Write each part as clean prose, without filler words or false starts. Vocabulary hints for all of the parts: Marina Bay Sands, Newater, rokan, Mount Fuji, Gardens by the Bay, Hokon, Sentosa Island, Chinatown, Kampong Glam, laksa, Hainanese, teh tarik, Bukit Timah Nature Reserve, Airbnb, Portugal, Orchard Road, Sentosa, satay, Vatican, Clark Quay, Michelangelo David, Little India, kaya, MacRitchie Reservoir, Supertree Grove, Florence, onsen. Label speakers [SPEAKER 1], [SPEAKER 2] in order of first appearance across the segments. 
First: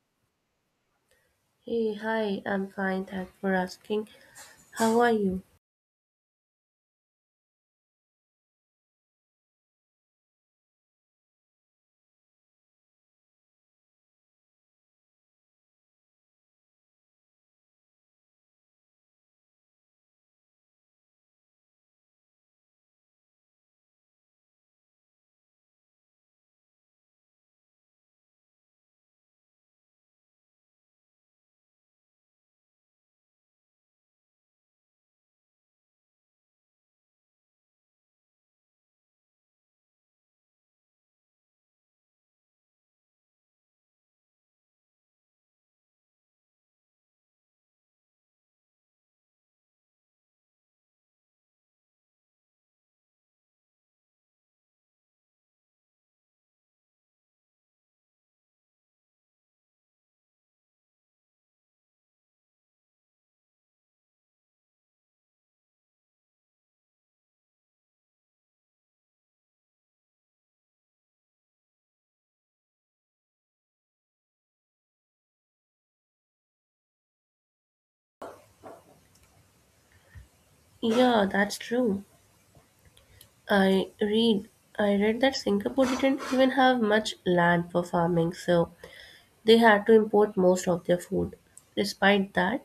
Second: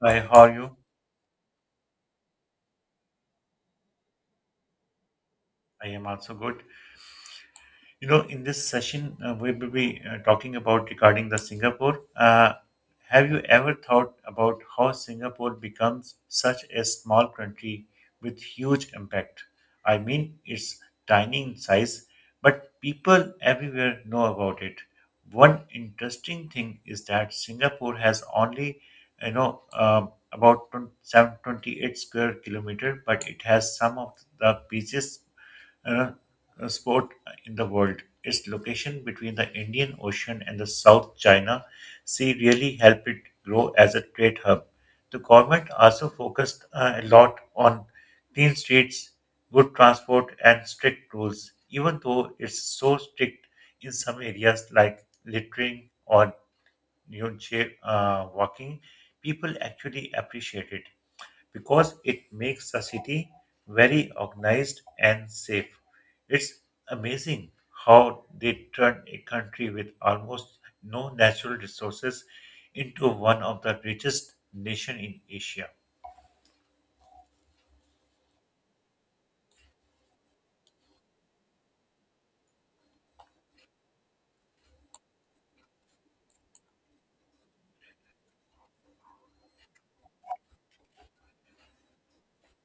[SPEAKER 1] Hi, how are you?
[SPEAKER 2] Hey, hi, I'm fine, thanks for asking. How are you?
[SPEAKER 1] I am also good. You know, in this session, we will be talking about regarding the Singapore. Have you ever thought about how Singapore becomes such a small country with huge impact? I mean, it's tiny in size, but people everywhere know about it. One interesting thing is that Singapore has only, about 27 28 square kilometer, but it has some of the busiest uh, sport in the world. Its location between the Indian Ocean and the South China Sea really helped it grow as a trade hub. The government also focused a lot on clean streets, good transport, and strict rules, even though it's so strict in some areas like littering or jail, walking. People actually appreciate it because it makes the city very organized and safe. It's amazing how they turn a country with almost no natural resources into one of the richest nation in Asia.
[SPEAKER 2] Yeah, that's true. I read I read that Singapore didn't even have much land for farming, so they had to import most of their food. Despite that,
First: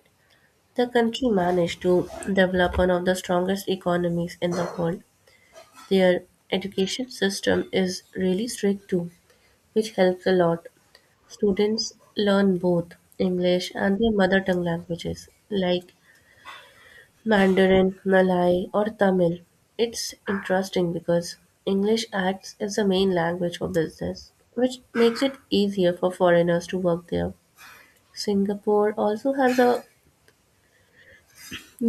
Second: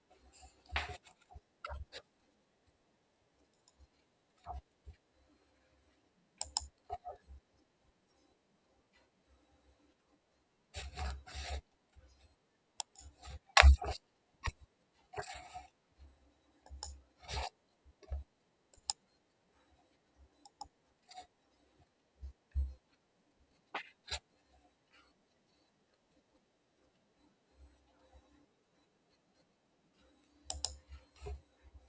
[SPEAKER 2] the country managed to develop one of the strongest economies in the world. Their education system is really strict too, which helps a lot. Students learn both English and their mother tongue languages, like Mandarin, Malay, or Tamil. It's interesting because English acts as the main language for business, which makes it easier for foreigners to work there. Singapore also has a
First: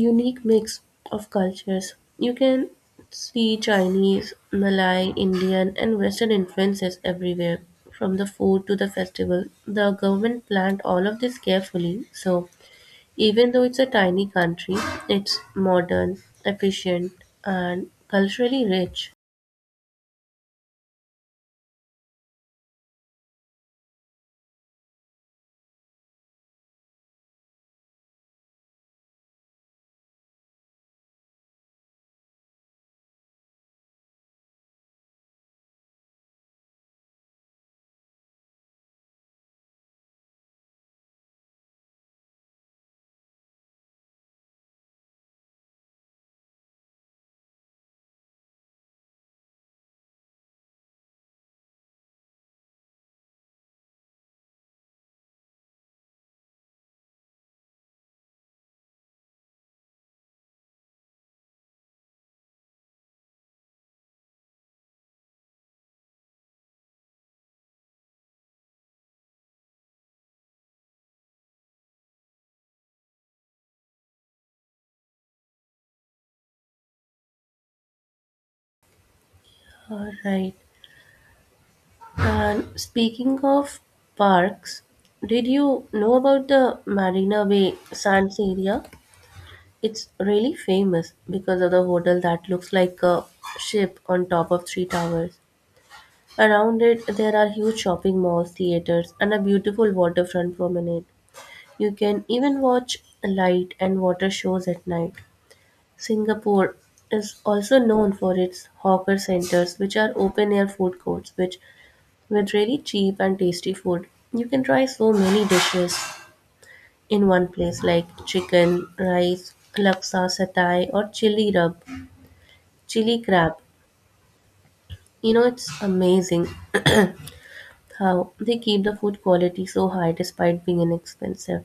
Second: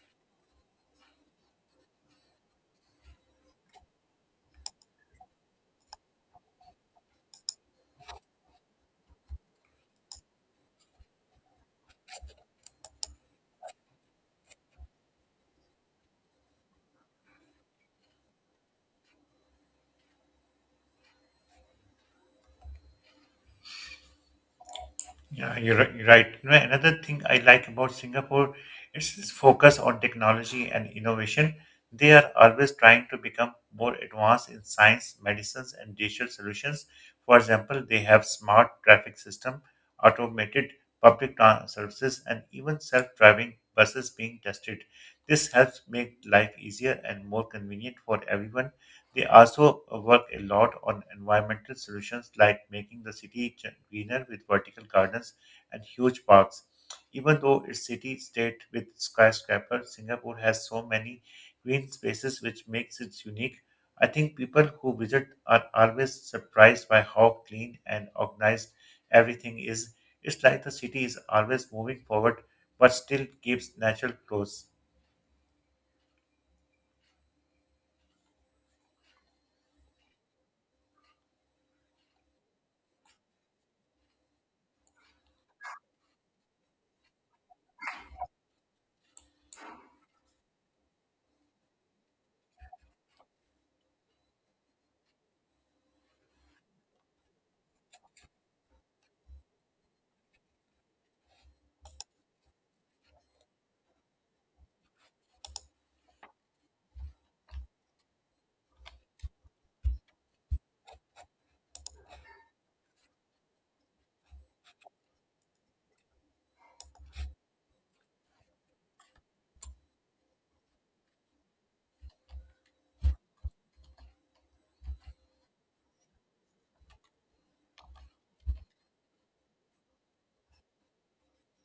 [SPEAKER 2] unique mix of cultures. You can see Chinese, Malay, Indian, and Western influences everywhere, from the food to the festival. The government planned all of this carefully, so even though it's a tiny country, it's modern, efficient, and culturally rich.
[SPEAKER 1] Yeah, you're right. You know, another thing I like about Singapore is this focus on technology and innovation. They are always trying to become more advanced in science, medicines, and digital solutions. For example, they have smart traffic system, automated services, and even self-driving buses being tested. This helps make life easier and more convenient for everyone. They also work a lot on environmental solutions like making the city greener with vertical gardens and huge parks. Even though its city state with skyscrapers, Singapore has so many green spaces which makes it unique. I think people who visit are always surprised by how clean and organized everything is. It's like the city is always moving forward but still keeps natural close.
[SPEAKER 2] All right. And speaking of parks, did you know about the Marina Bay Sands area? It's really famous because of the hotel that looks like a ship on top of three towers. Around it, there are huge shopping malls, theaters, and a beautiful waterfront promenade. You can even watch light and water shows at night. Singapore is also known for its hawker centers, which are open air food courts, which with really cheap and tasty food. You can try so many dishes in one place, like chicken, rice, laksa, satay, or chili rub. Chili crab. You know, it's amazing how they keep the food quality so high despite being inexpensive.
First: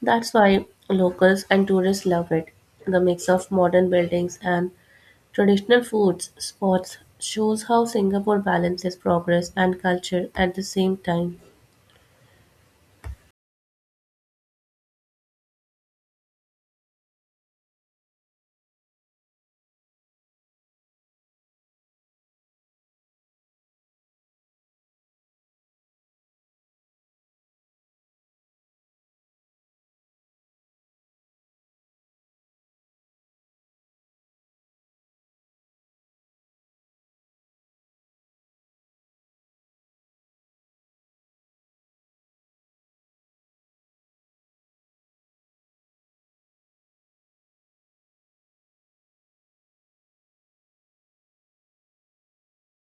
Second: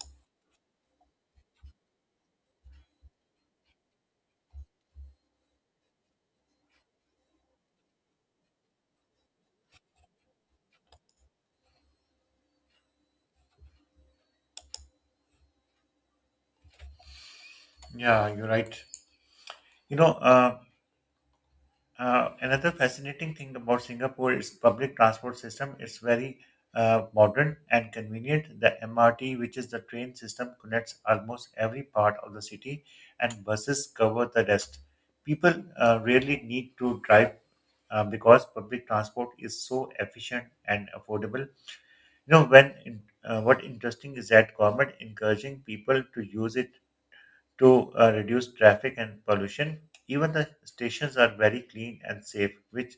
[SPEAKER 2] That's why locals and tourists love it. The mix of modern buildings and traditional foods spots shows how Singapore balances progress and culture at the same time.
[SPEAKER 1] Yeah, you're right. You know, another fascinating thing about Singapore is public transport system. It's very modern and convenient. The MRT, which is the train system, connects almost every part of the city, and buses cover the rest. People rarely need to drive because public transport is so efficient and affordable. You know, what interesting is that government encouraging people to use it to reduce traffic and pollution. Even the stations are very clean and safe, which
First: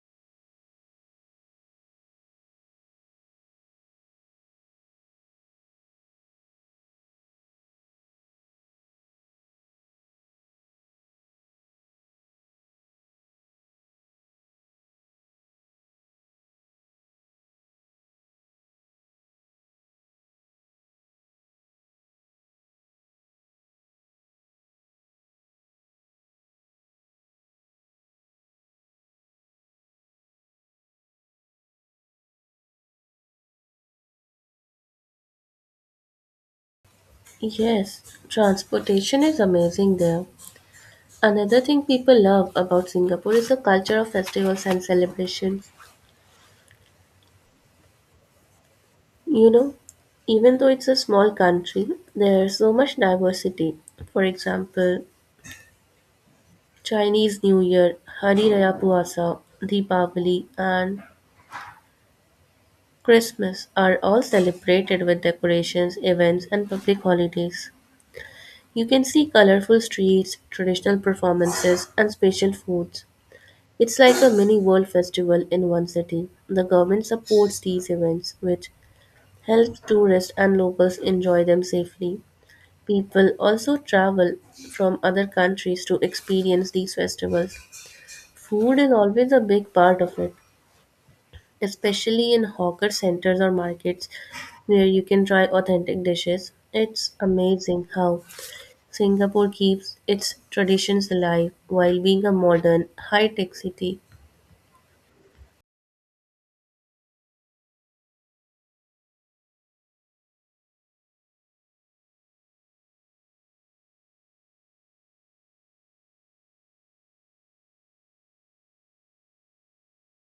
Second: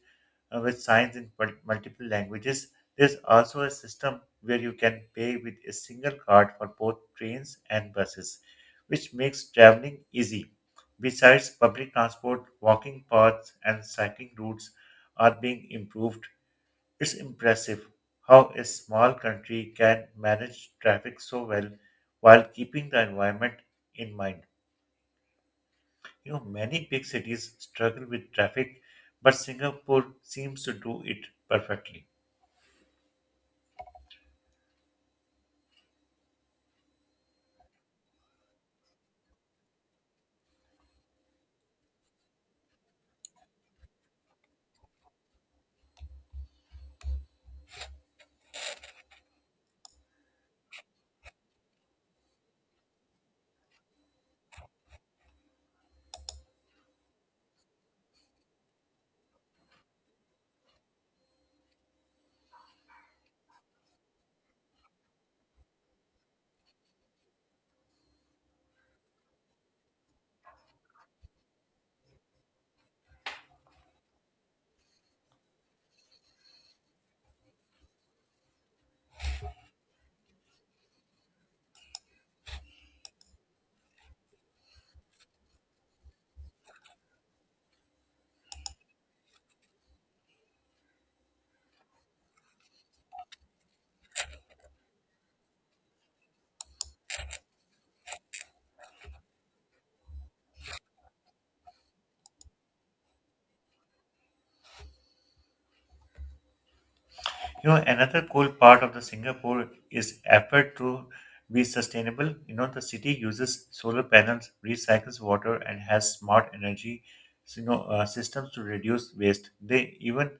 [SPEAKER 1] with signs in multiple languages. There's also a system where you can pay with a single card for both trains and buses, which makes traveling easy. Besides, public transport, walking paths, and cycling routes are being improved. It's impressive how a small country can manage traffic so well while keeping the environment in mind. You know, many big cities struggle with traffic, but Singapore seems to do it perfectly.
[SPEAKER 2] Yes, transportation is amazing there. Another thing people love about Singapore is the culture of festivals and celebrations. You know, even though it's a small country, there's so much diversity. For example, Chinese New Year, Hari Raya Puasa, Deepavali, and Christmas are all celebrated with decorations, events, and public holidays. You can see colorful streets, traditional performances, and special foods. It's like a mini world festival in one city. The government supports these events, which helps tourists and locals enjoy them safely. People also travel from other countries to experience these festivals. Food is always a big part of it, especially in hawker centers or markets where you can try authentic dishes. It's amazing how Singapore keeps its traditions alive while being a modern, high tech city.
[SPEAKER 1] You know, another cool part of the Singapore is effort to be sustainable. You know, the city uses solar panels, recycles water, and has smart energy, systems to reduce waste. They even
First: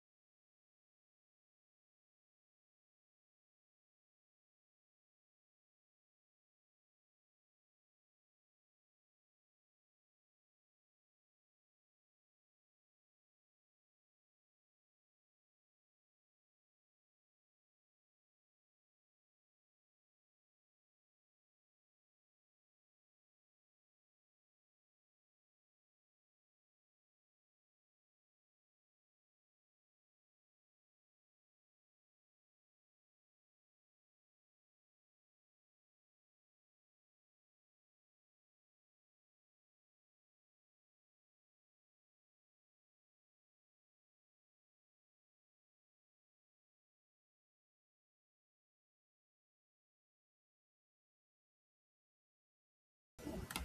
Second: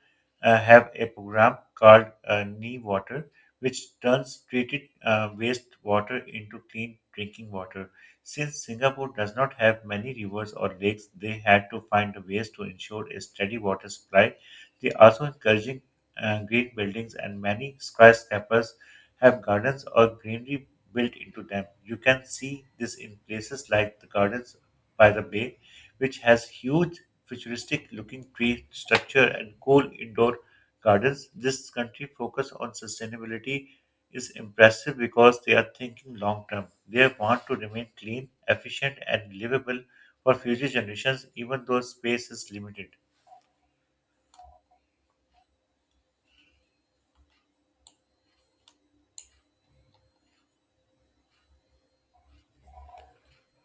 [SPEAKER 1] have a program called Nee Water, which turns treated waste water into clean drinking water. Since Singapore does not have many rivers or lakes, they had to find ways to ensure a steady water supply. They also encouraging green buildings, and many skyscrapers have gardens or greenery built into them. You can see this in places like the Gardens by the Bay, which has huge futuristic looking tree structure and cool indoor gardens. This country focus on sustainability is impressive because they are thinking long term. They want to remain clean, efficient and livable for future generations even though space is limited.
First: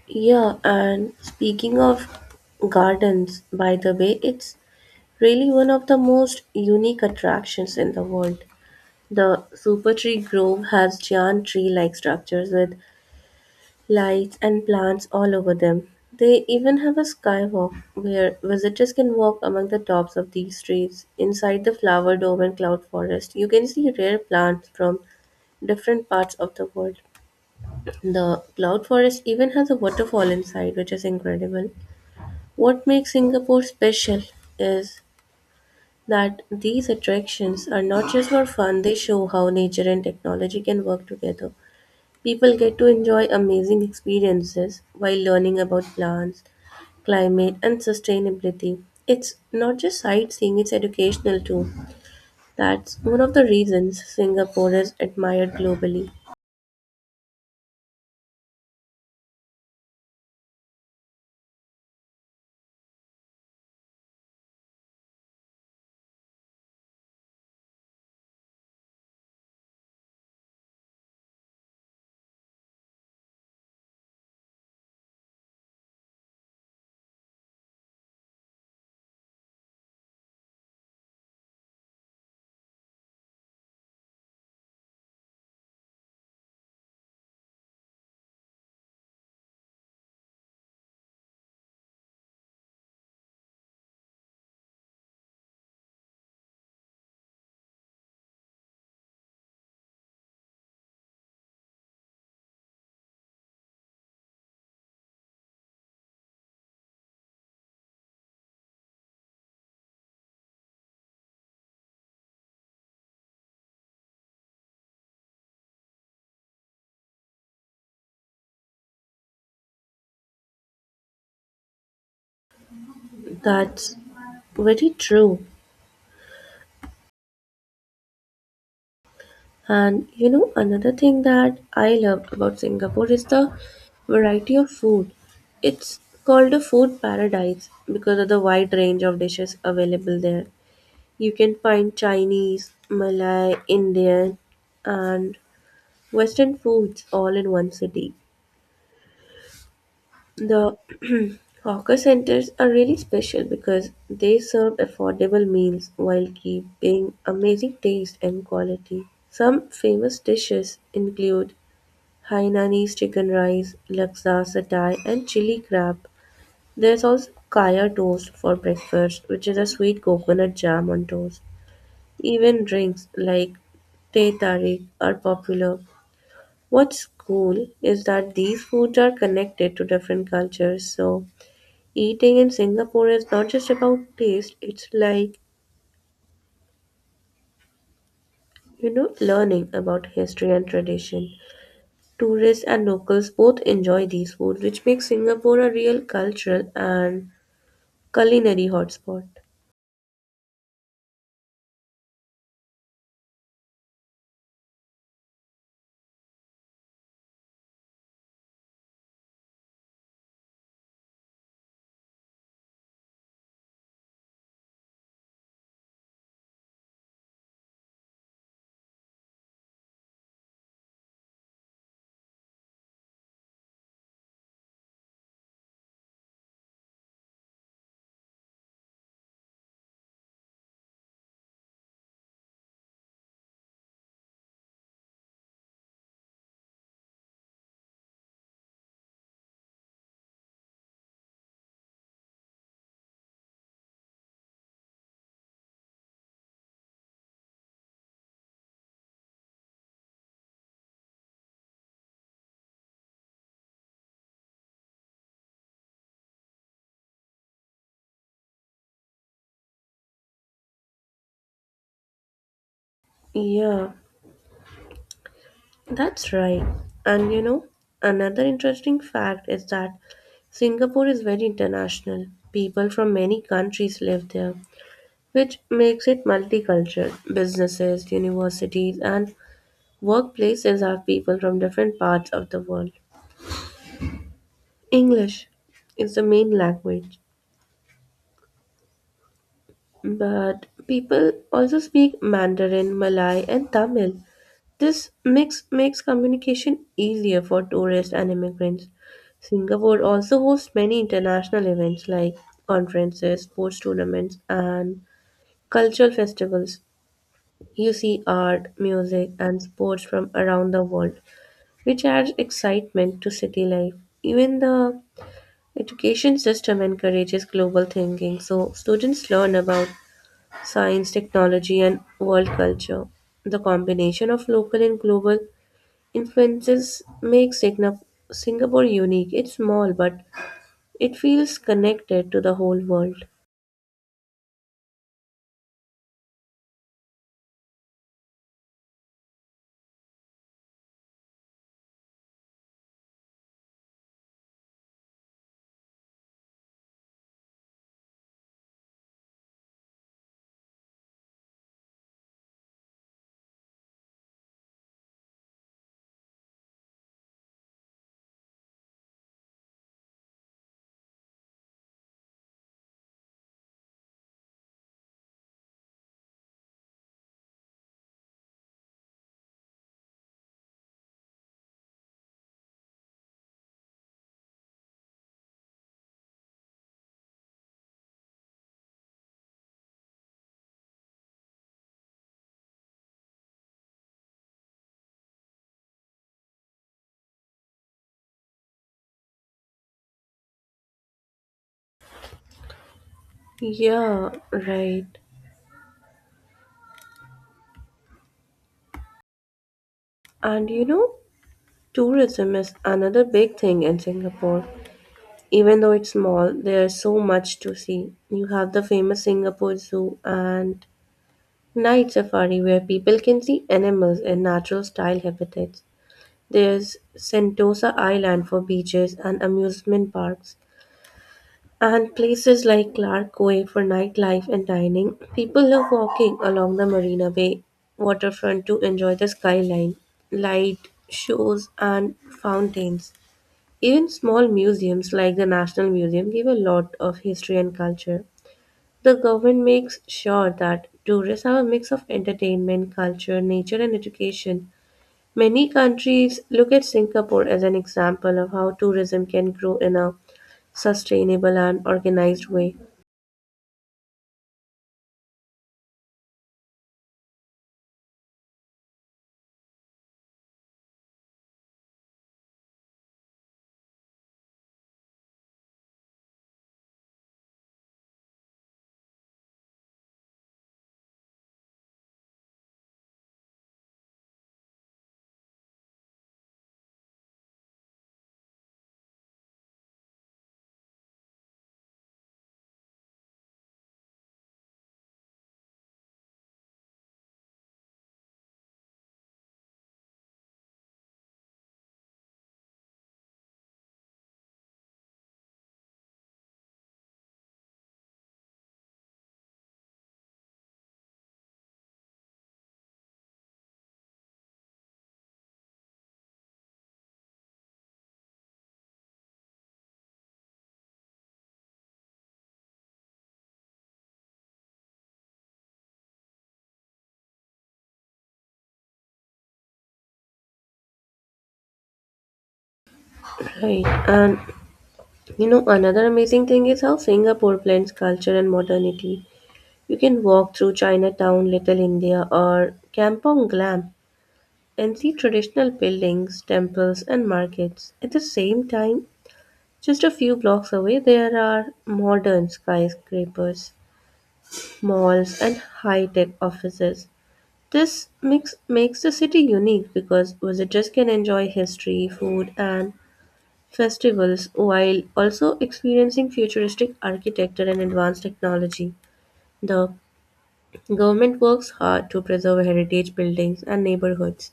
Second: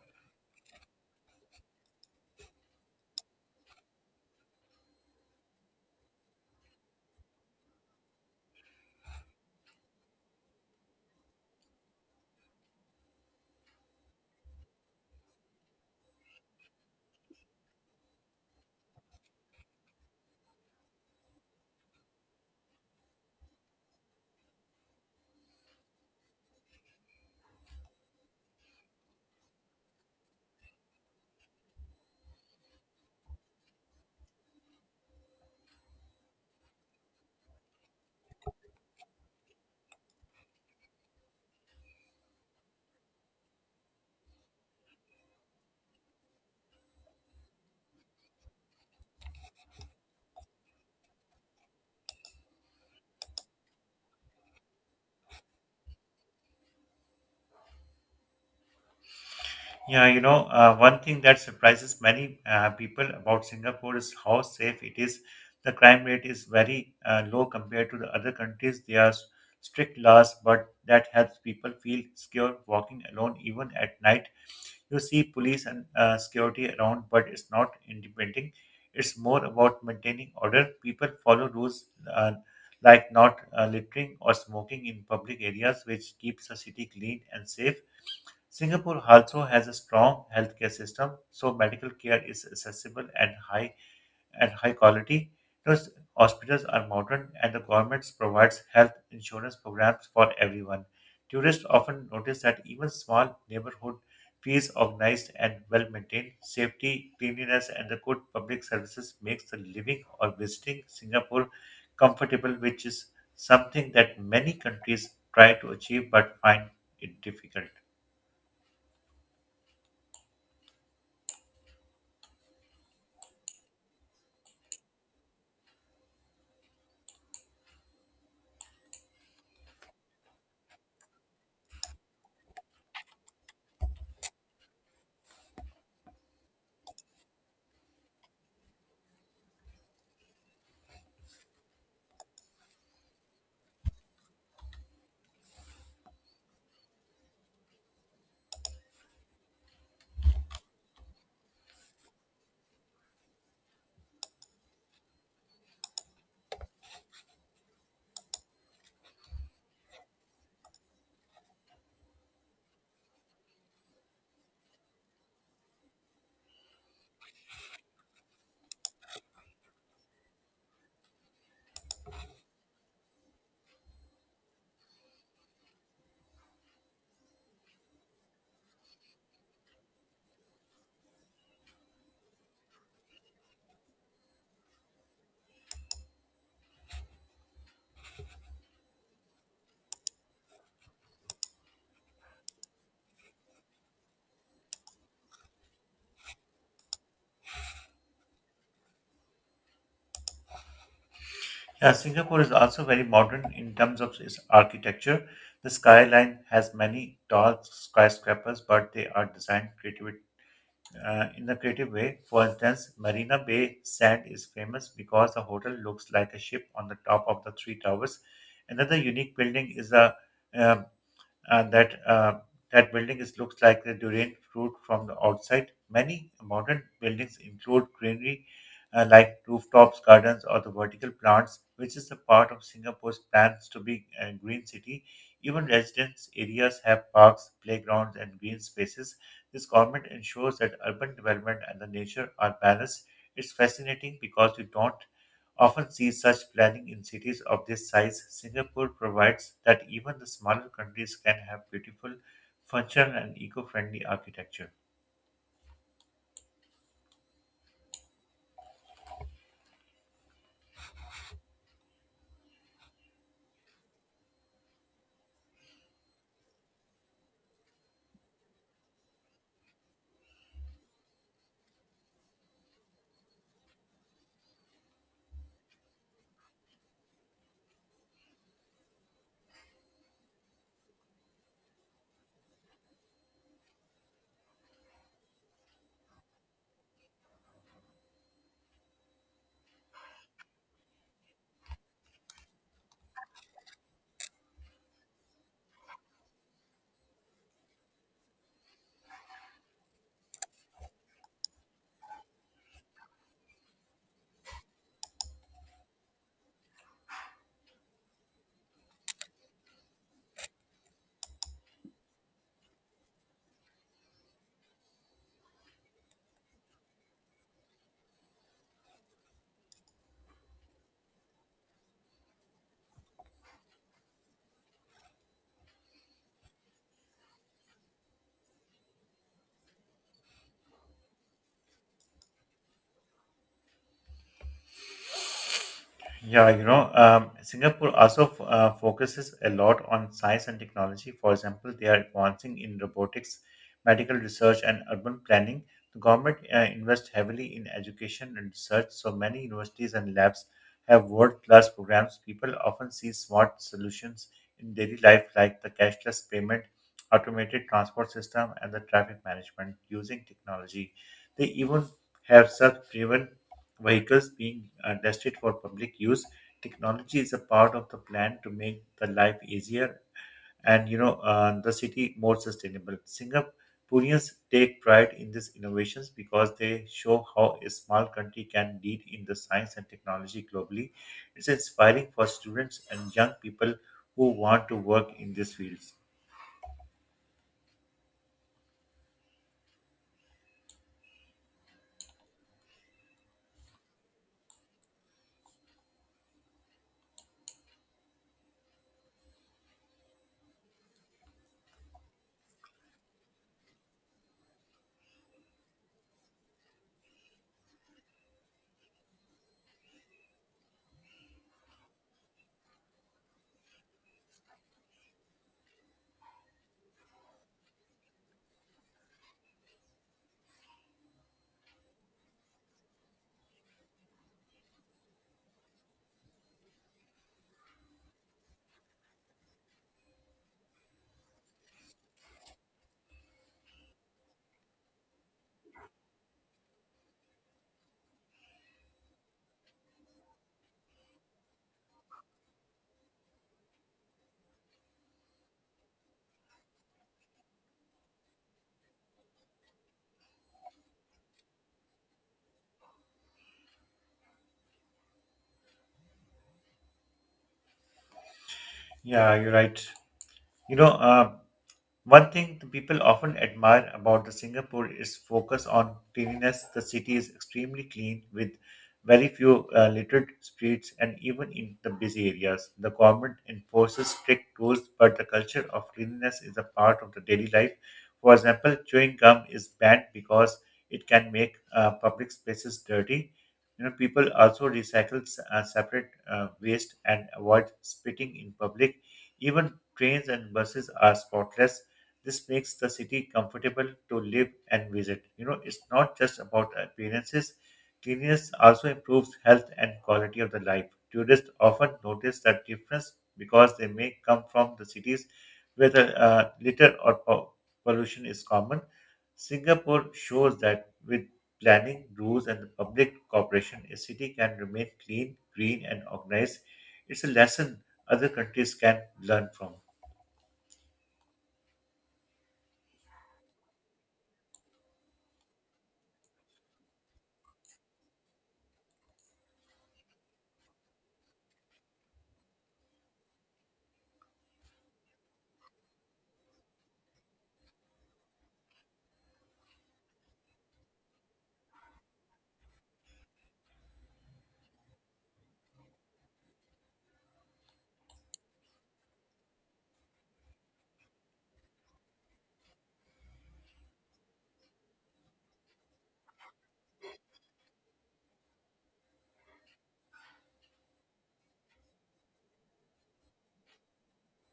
[SPEAKER 2] Yeah, and speaking of gardens, by the way, it's really one of the most unique attractions in the world. The Supertree Grove has giant tree like structures with lights and plants all over them. They even have a skywalk where visitors can walk among the tops of these trees. Inside the flower dome and cloud forest, you can see rare plants from different parts of the world. The cloud forest even has a waterfall inside, which is incredible. What makes Singapore special is that these attractions are not just for fun, they show how nature and technology can work together. People get to enjoy amazing experiences while learning about plants, climate, and sustainability. It's not just sightseeing, it's educational too. That's one of the reasons Singapore is admired globally.
[SPEAKER 1] Yeah, you know, one thing that surprises many people about Singapore is how safe it is. The crime rate is very low compared to the other countries. There are strict laws, but that helps people feel secure walking alone, even at night. You see police and security around, but it's not intimidating. It's more about maintaining order. People follow rules uh, like not littering or smoking in public areas, which keeps the city clean and safe. Singapore also has a strong healthcare system, so medical care is accessible and high quality. Those hospitals are modern, and the government provides health insurance programs for everyone. Tourists often notice that even small neighborhood fees organized and well maintained, safety, cleanliness, and the good public services makes the living or visiting Singapore comfortable, which is something that many countries try to achieve but find it difficult.
[SPEAKER 2] That's very true. And you know, another thing that I love about Singapore is the variety of food. It's called a food paradise because of the wide range of dishes available there. You can find Chinese, Malay, Indian, and Western foods all in one city. The hawker centers are really special because they serve affordable meals while keeping amazing taste and quality. Some famous dishes include Hainanese chicken rice, laksa satay, and chili crab. There's also kaya toast for breakfast, which is a sweet coconut jam on toast. Even drinks like teh tarik are popular. What's cool is that these foods are connected to different cultures. So eating in Singapore is not just about taste, it's like, you know, learning about history and tradition. Tourists and locals both enjoy these foods, which makes Singapore a real cultural and culinary hotspot.
[SPEAKER 1] Yeah, Singapore is also very modern in terms of its architecture. The skyline has many tall skyscrapers, but they are designed creative, in a creative way. For instance, Marina Bay Sand is famous because the hotel looks like a ship on the top of the three towers. Another unique building is a uh, and that building is looks like the durian fruit from the outside. Many modern buildings include greenery like rooftops, gardens, or the vertical plants, which is a part of Singapore's plans to be a green city. Even residence areas have parks, playgrounds, and green spaces. This government ensures that urban development and the nature are balanced. It's fascinating because we don't often see such planning in cities of this size. Singapore provides that even the smaller countries can have beautiful, functional, and eco friendly architecture.
[SPEAKER 2] Yeah. That's right. And you know, another interesting fact is that Singapore is very international. People from many countries live there, which makes it multicultural. Businesses, universities, and workplaces have people from different parts of the world. English is the main language, but people also speak Mandarin, Malay, and Tamil. This mix makes communication easier for tourists and immigrants. Singapore also hosts many international events like conferences, sports tournaments, and cultural festivals. You see art, music, and sports from around the world, which adds excitement to city life. Even the education system encourages global thinking, so students learn about science, technology, and world culture. The combination of local and global influences makes Singapore unique. It's small, but it feels connected to the whole world.
[SPEAKER 1] Yeah, you know, Singapore also focuses a lot on science and technology. For example, they are advancing in robotics, medical research, and urban planning. The government invests heavily in education and research, so many universities and labs have world-class programs. People often see smart solutions in daily life, like the cashless payment, automated transport system, and the traffic management using technology. They even have self-driven vehicles being destined for public use. Technology is a part of the plan to make the life easier and the city more sustainable. Singaporeans take pride in these innovations because they show how a small country can lead in the science and technology globally. It's inspiring for students and young people who want to work in these fields.
[SPEAKER 2] Yeah, right. And you know, tourism is another big thing in Singapore. Even though it's small, there's so much to see. You have the famous Singapore Zoo and night safari where people can see animals in natural style habitats. There's Sentosa Island for beaches and amusement parks, and places like Clark Quay for nightlife and dining. People love walking along the Marina Bay waterfront to enjoy the skyline, light shows, and fountains. Even small museums like the National Museum give a lot of history and culture. The government makes sure that tourists have a mix of entertainment, culture, nature, and education. Many countries look at Singapore as an example of how tourism can grow in a sustainable and organized way.
[SPEAKER 1] Yeah, you're right. You know, one thing the people often admire about the Singapore is focus on cleanliness. The city is extremely clean with very few littered streets and even in the busy areas. The government enforces strict rules, but the culture of cleanliness is a part of the daily life. For example, chewing gum is banned because it can make public spaces dirty. You know, people also recycle separate waste and avoid spitting in public. Even trains and buses are spotless. This makes the city comfortable to live and visit. You know, it's not just about appearances. Cleanliness also improves health and quality of the life. Tourists often notice that difference because they may come from the cities where the litter or pollution is common. Singapore shows that with planning, rules, and the public cooperation, a city can remain clean, green, and organized. It's a lesson other countries can learn from.
[SPEAKER 2] Right. And you know, another amazing thing is how Singapore blends culture and modernity. You can walk through Chinatown, Little India, or Kampong Glam and see traditional buildings, temples, and markets. At the same time, just a few blocks away, there are modern skyscrapers, malls, and high tech offices. This mix makes the city unique because visitors can enjoy history, food, and festivals while also experiencing futuristic architecture and advanced technology. The government works hard to preserve heritage buildings and neighborhoods.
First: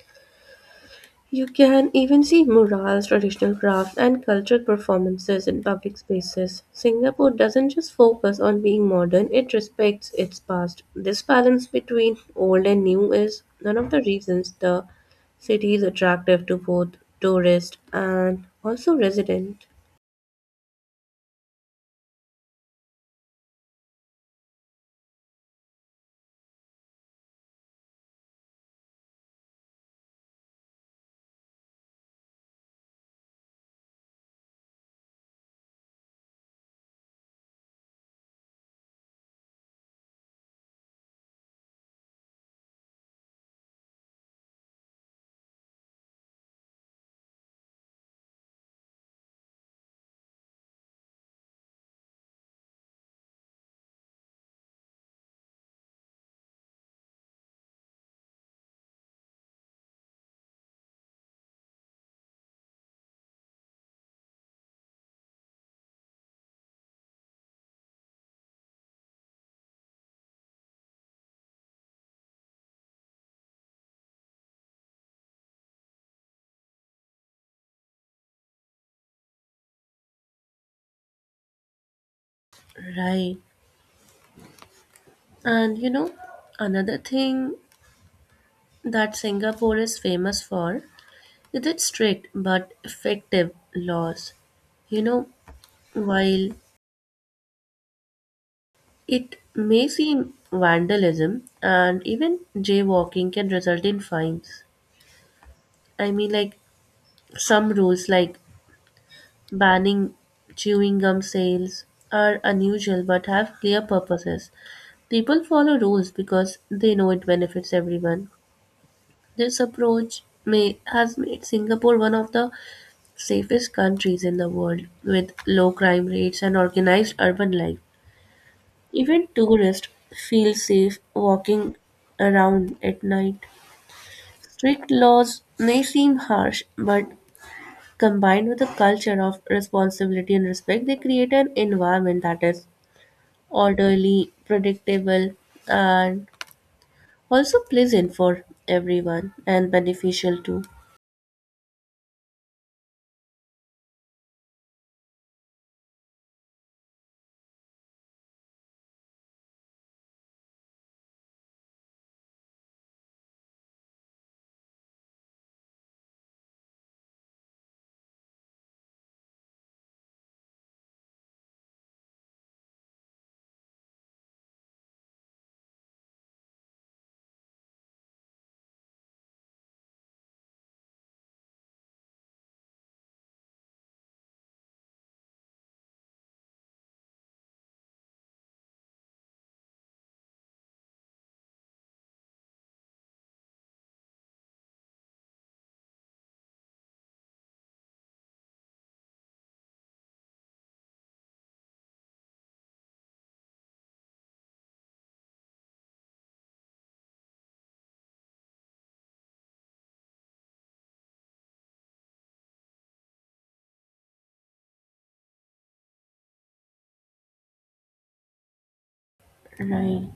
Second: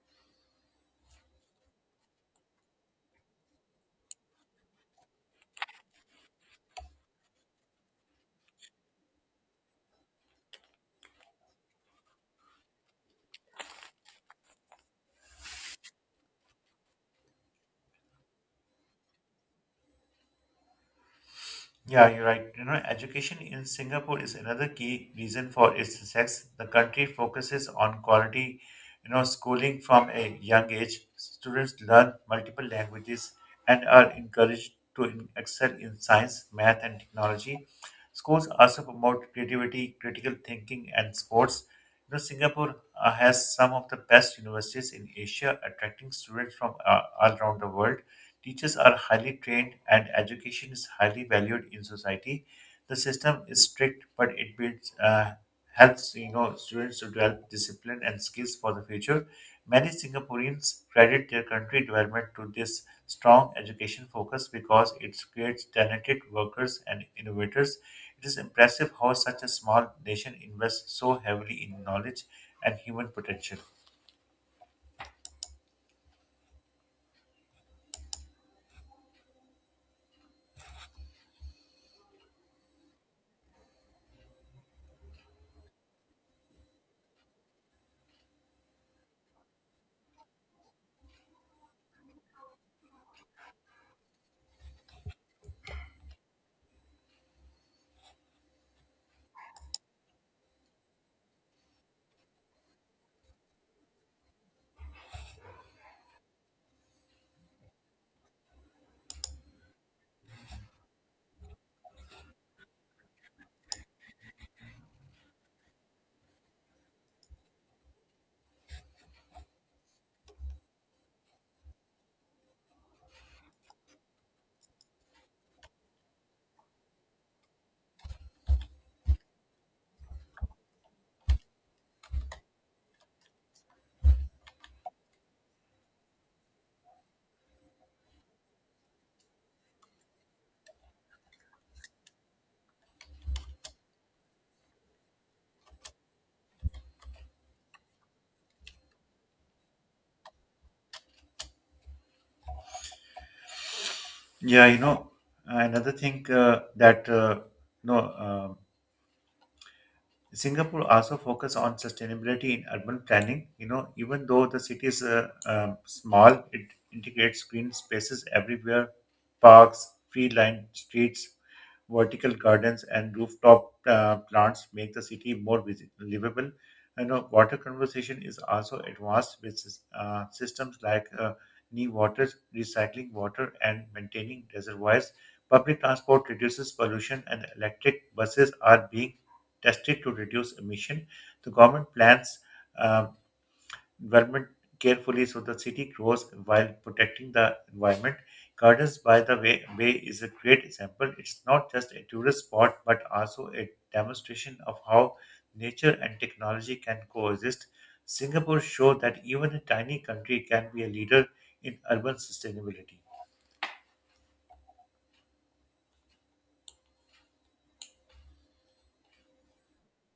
[SPEAKER 2] You can even see murals, traditional crafts, and cultural performances in public spaces. Singapore doesn't just focus on being modern, it respects its past. This balance between old and new is one of the reasons the city is attractive to both tourists and also residents.
[SPEAKER 1] Yeah, you're right. You know, education in Singapore is another key reason for its success. The country focuses on quality, you know, schooling from a young age. Students learn multiple languages and are encouraged to excel in science, math, and technology. Schools also promote creativity, critical thinking, and sports. You know, Singapore has some of the best universities in Asia, attracting students from all around the world. Teachers are highly trained and education is highly valued in society. The system is strict, but it helps students to develop discipline and skills for the future. Many Singaporeans credit their country development to this strong education focus because it creates talented workers and innovators. It is impressive how such a small nation invests so heavily in knowledge and human potential.
[SPEAKER 2] Right. And you know, another thing that Singapore is famous for is its strict but effective laws. You know, while it may seem vandalism and even jaywalking can result in fines. I mean, like some rules, like banning chewing gum sales, are unusual but have clear purposes. People follow rules because they know it benefits everyone. This approach may has made Singapore one of the safest countries in the world with low crime rates and organized urban life. Even tourists feel safe walking around at night. Strict laws may seem harsh, but combined with a culture of responsibility and respect, they create an environment that is orderly, predictable, and also pleasant for everyone and beneficial too.
[SPEAKER 1] Yeah, you know, another thing that no. Singapore also focus on sustainability in urban planning. You know, even though the city is small, it integrates green spaces everywhere, parks, tree-lined streets, vertical gardens, and rooftop plants make the city more livable. You know, water conservation is also advanced with systems like new water, recycling water, and maintaining reservoirs. Public transport reduces pollution, and electric buses are being tested to reduce emission. The government plans uh, development carefully so the city grows while protecting the environment. Gardens by the way is a great example. It's not just a tourist spot but also a demonstration of how nature and technology can coexist. Singapore showed that even a tiny country can be a leader in urban sustainability.
[SPEAKER 2] Right.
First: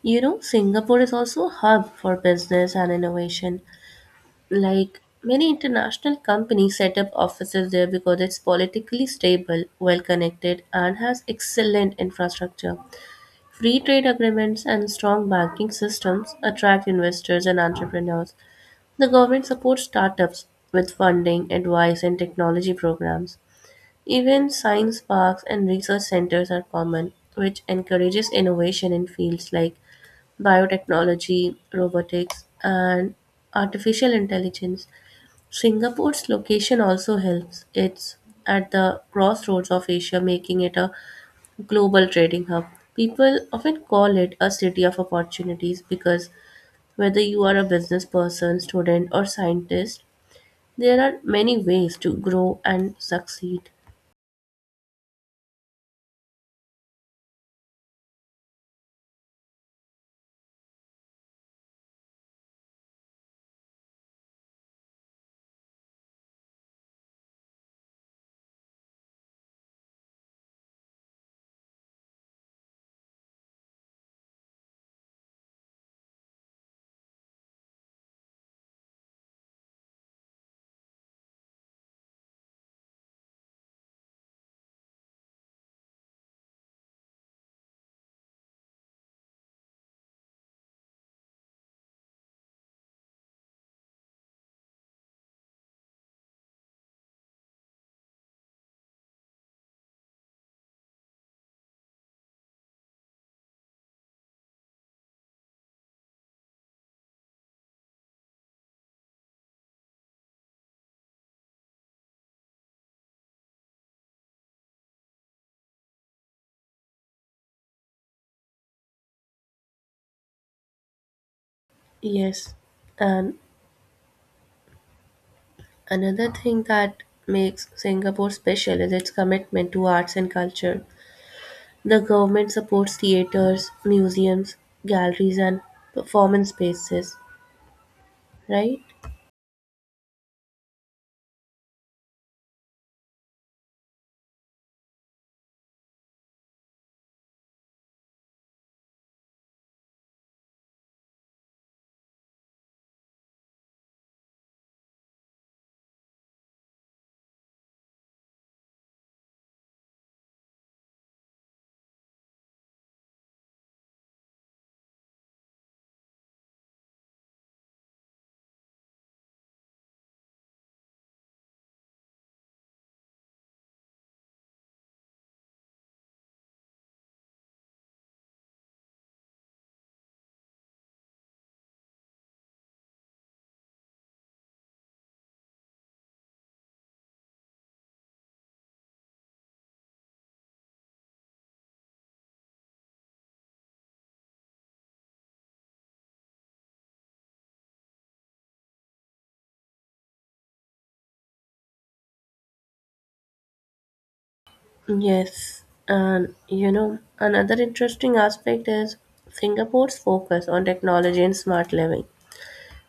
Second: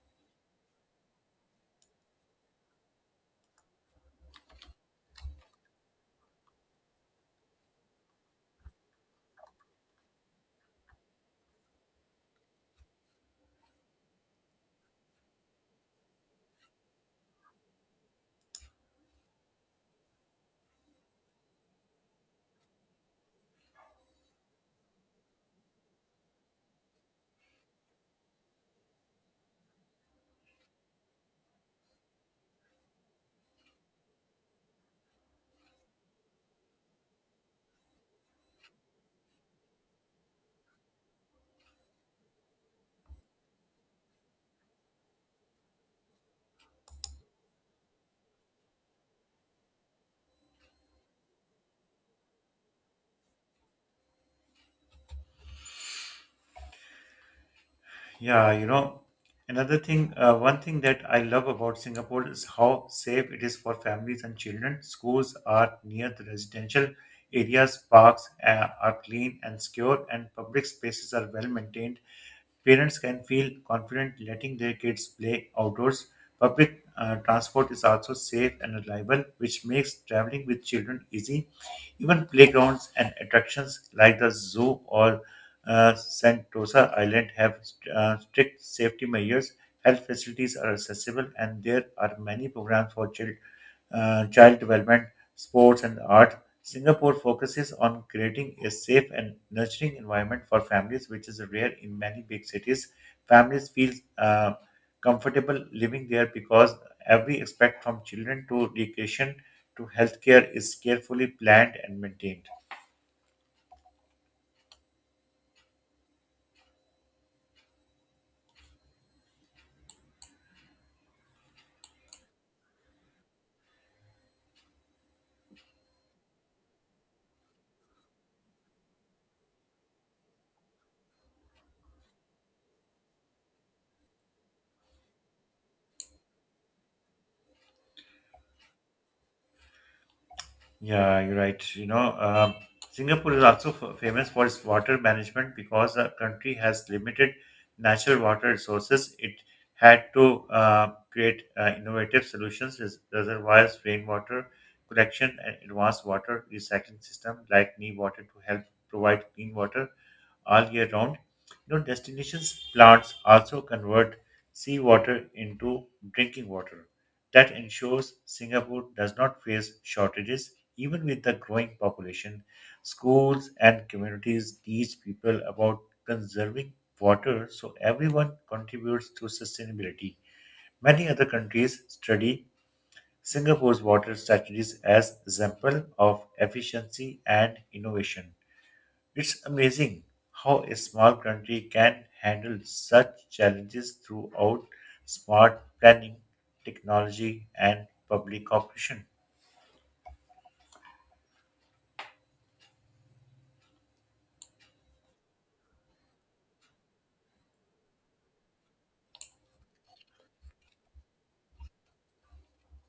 [SPEAKER 2] You know, Singapore is also a hub for business and innovation. Like many international companies set up offices there because it's politically stable, well connected, and has excellent infrastructure. Free trade agreements and strong banking systems attract investors and entrepreneurs. The government supports startups with funding, advice, and technology programs. Even science parks and research centers are common, which encourages innovation in fields like biotechnology, robotics, and artificial intelligence. Singapore's location also helps. It's at the crossroads of Asia, making it a global trading hub. People often call it a city of opportunities because whether you are a business person, student, or scientist, there are many ways to grow and succeed.
[SPEAKER 1] Yeah, you know, one thing that I love about Singapore is how safe it is for families and children. Schools are near the residential areas, parks are clean and secure, and public spaces are well maintained. Parents can feel confident letting their kids play outdoors. Public transport is also safe and reliable, which makes traveling with children easy. Even playgrounds and attractions like the zoo or Sentosa Island have strict safety measures. Health facilities are accessible, and there are many programs for child development, sports, and art. Singapore focuses on creating a safe and nurturing environment for families, which is rare in many big cities. Families feel comfortable living there because every aspect from children to education to healthcare is carefully planned and maintained.
[SPEAKER 2] Yes, and another thing that makes Singapore special is its commitment to arts and culture. The government supports theaters, museums, galleries, and performance spaces, right?
[SPEAKER 1] Yeah, you're right. You know, Singapore is also famous for its water management because the country has limited natural water resources. It had to create innovative solutions, reservoirs, rainwater collection, and advanced water recycling system like Newater to help provide clean water all year round. You know, destinations plants also convert seawater into drinking water. That ensures Singapore does not face shortages, even with the growing population. Schools and communities teach people about conserving water so everyone contributes to sustainability. Many other countries study Singapore's water strategies as example of efficiency and innovation. It's amazing how a small country can handle such challenges throughout smart planning, technology, and public cooperation.
[SPEAKER 2] Yes, and you know, another interesting aspect is Singapore's focus on technology and smart living.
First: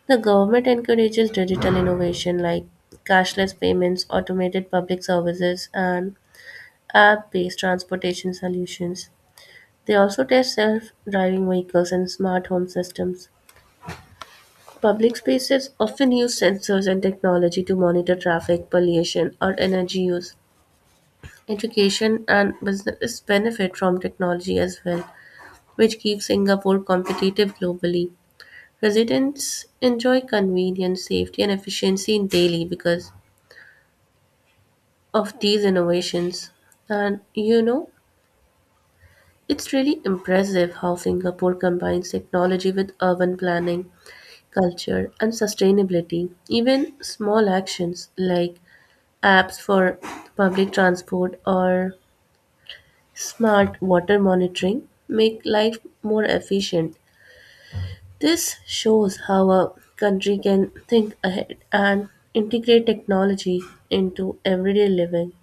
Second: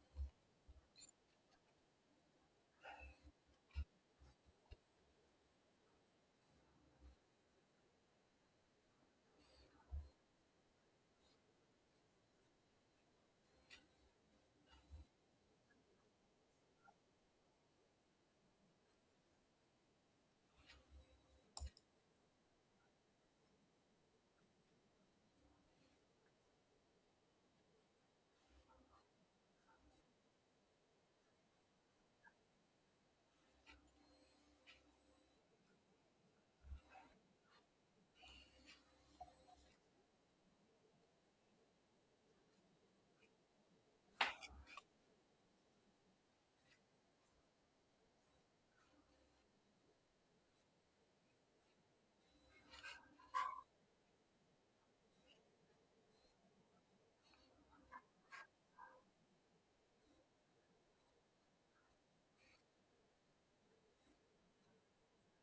[SPEAKER 2] The government encourages digital innovation like cashless payments, automated public services, and app based transportation solutions. They also test self driving vehicles and smart home systems. Public spaces often use sensors and technology to monitor traffic, pollution, or energy use. Education and business benefit from technology as well, which keeps Singapore competitive globally. Residents enjoy convenience, safety, and efficiency in daily because of these innovations. And you know, it's really impressive how Singapore combines technology with urban planning, culture, and sustainability. Even small actions like apps for public transport or smart water monitoring make life more efficient. This shows how a country can think ahead and integrate technology into everyday living.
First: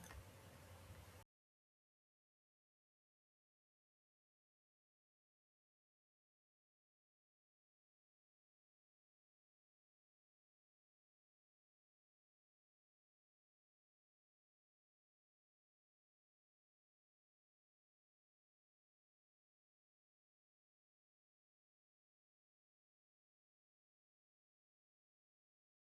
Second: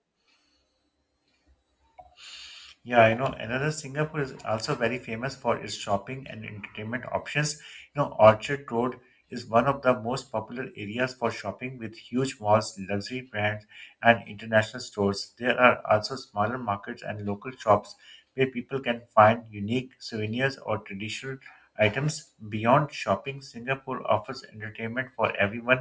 [SPEAKER 1] Yeah, I know another Singapore is also very famous for its shopping and entertainment options. You know, Orchard Road is one of the most popular areas for shopping with huge malls, luxury brands, and international stores. There are also smaller markets and local shops where people can find unique souvenirs or traditional items. Beyond shopping, Singapore offers entertainment for everyone.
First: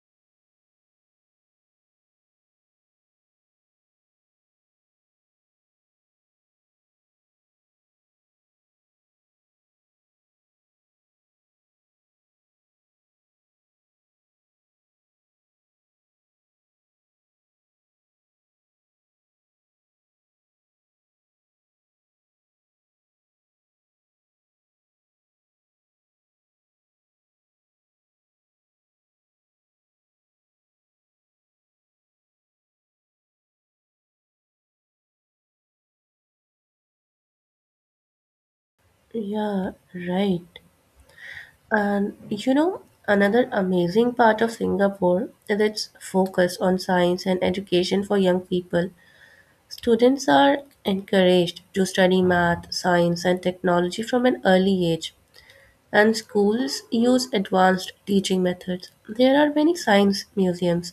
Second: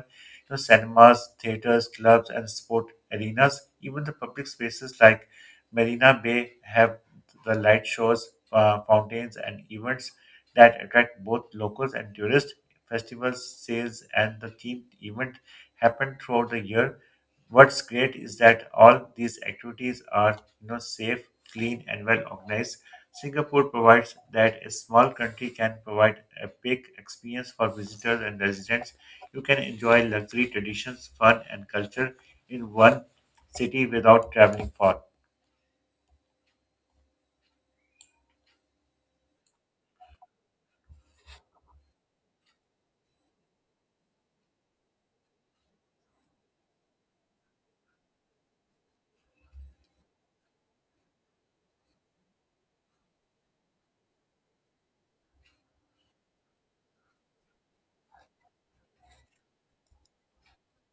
[SPEAKER 1] You know, cinemas, theaters, clubs, and sport arenas. Even the public spaces like Marina Bay have the light shows, fountains, and events that attract both locals and tourists. Festivals, sales, and the themed event happen throughout the year. What's great is that all these activities are safe, clean, and well organized. Singapore provides that a small country can provide a big experience for visitors and residents. You can enjoy luxury traditions, fun, and culture in one city without traveling far.
[SPEAKER 2] Yeah, right. And you know, another amazing part of Singapore is its focus on science and education for young people. Students are encouraged to study math, science, and technology from an early age, and schools use advanced teaching methods. There are many science museums,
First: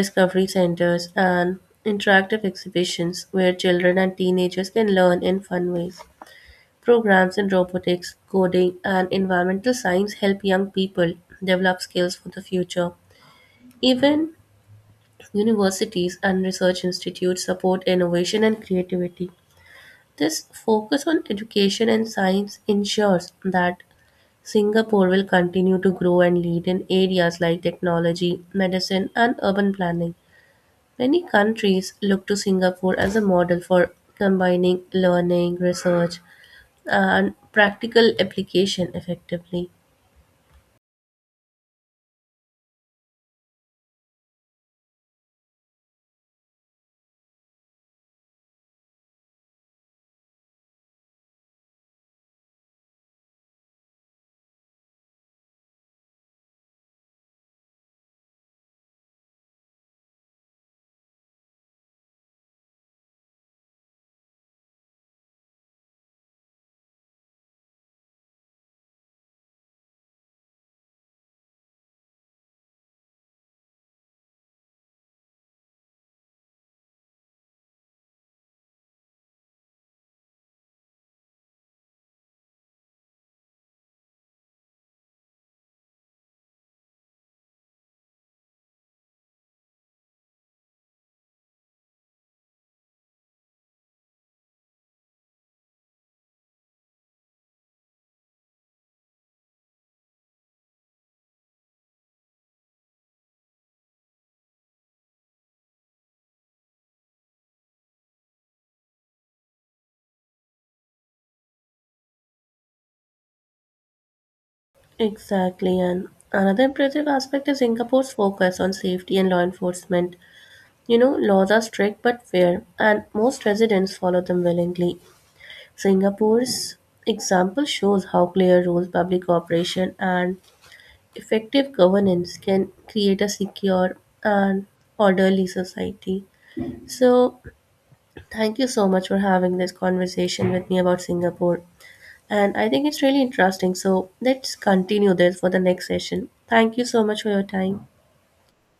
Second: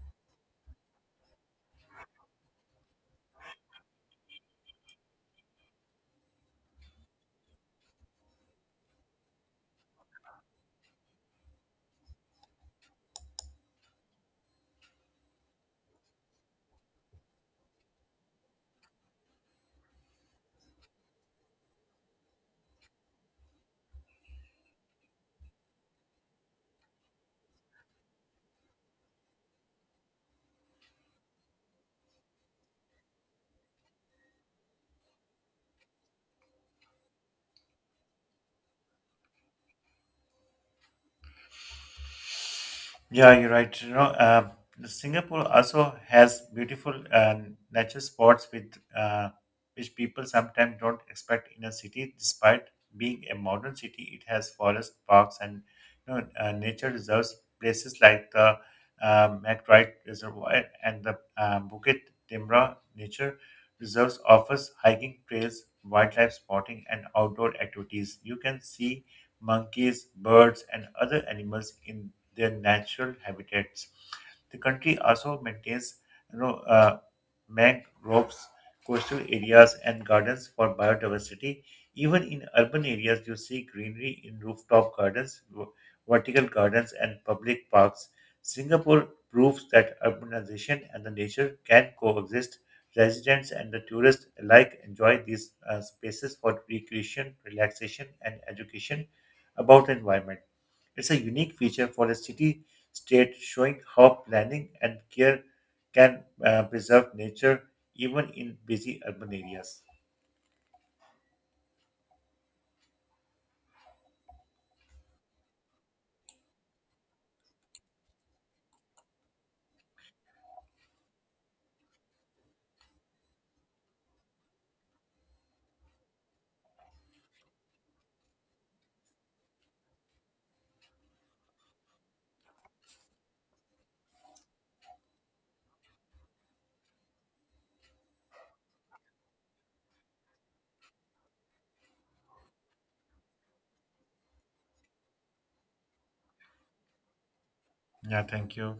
[SPEAKER 2] discovery centers, and interactive exhibitions where children and teenagers can learn in fun ways. Programs in robotics, coding, and environmental science help young people develop skills for the future. Even universities and research institutes support innovation and creativity. This focus on education and science ensures that Singapore will continue to grow and lead in areas like technology, medicine, and urban planning. Many countries look to Singapore as a model for combining learning, research, and practical application effectively.
[SPEAKER 1] Yeah, you're right. You know, Singapore also has beautiful nature spots with which people sometimes don't expect in a city. Despite being a modern city, it has forest parks and nature reserves. Places like the McBride Reservoir and the Bukit Timra Nature Reserves offers hiking trails, wildlife spotting, and outdoor activities. You can see monkeys, birds, and other animals in their natural habitats. The country also maintains you know, uh, mangroves, coastal areas, and gardens for biodiversity. Even in urban areas, you see greenery in rooftop gardens, vertical gardens, and public parks. Singapore proves that urbanization and the nature can coexist. Residents and the tourists alike enjoy these spaces for recreation, relaxation, and education about the environment. It's a unique feature for a city state showing how planning and care can preserve nature even in busy urban areas.
[SPEAKER 2] Exactly, and another impressive aspect is Singapore's focus on safety and law enforcement. You know, laws are strict but fair, and most residents follow them willingly. Singapore's example shows how clear rules, public cooperation, and effective governance can create a secure and orderly society. So, thank you so much for having this conversation with me about Singapore. And I think it's really interesting. So, let's continue this for the next session. Thank you so much for your time.
[SPEAKER 1] Yeah, thank you.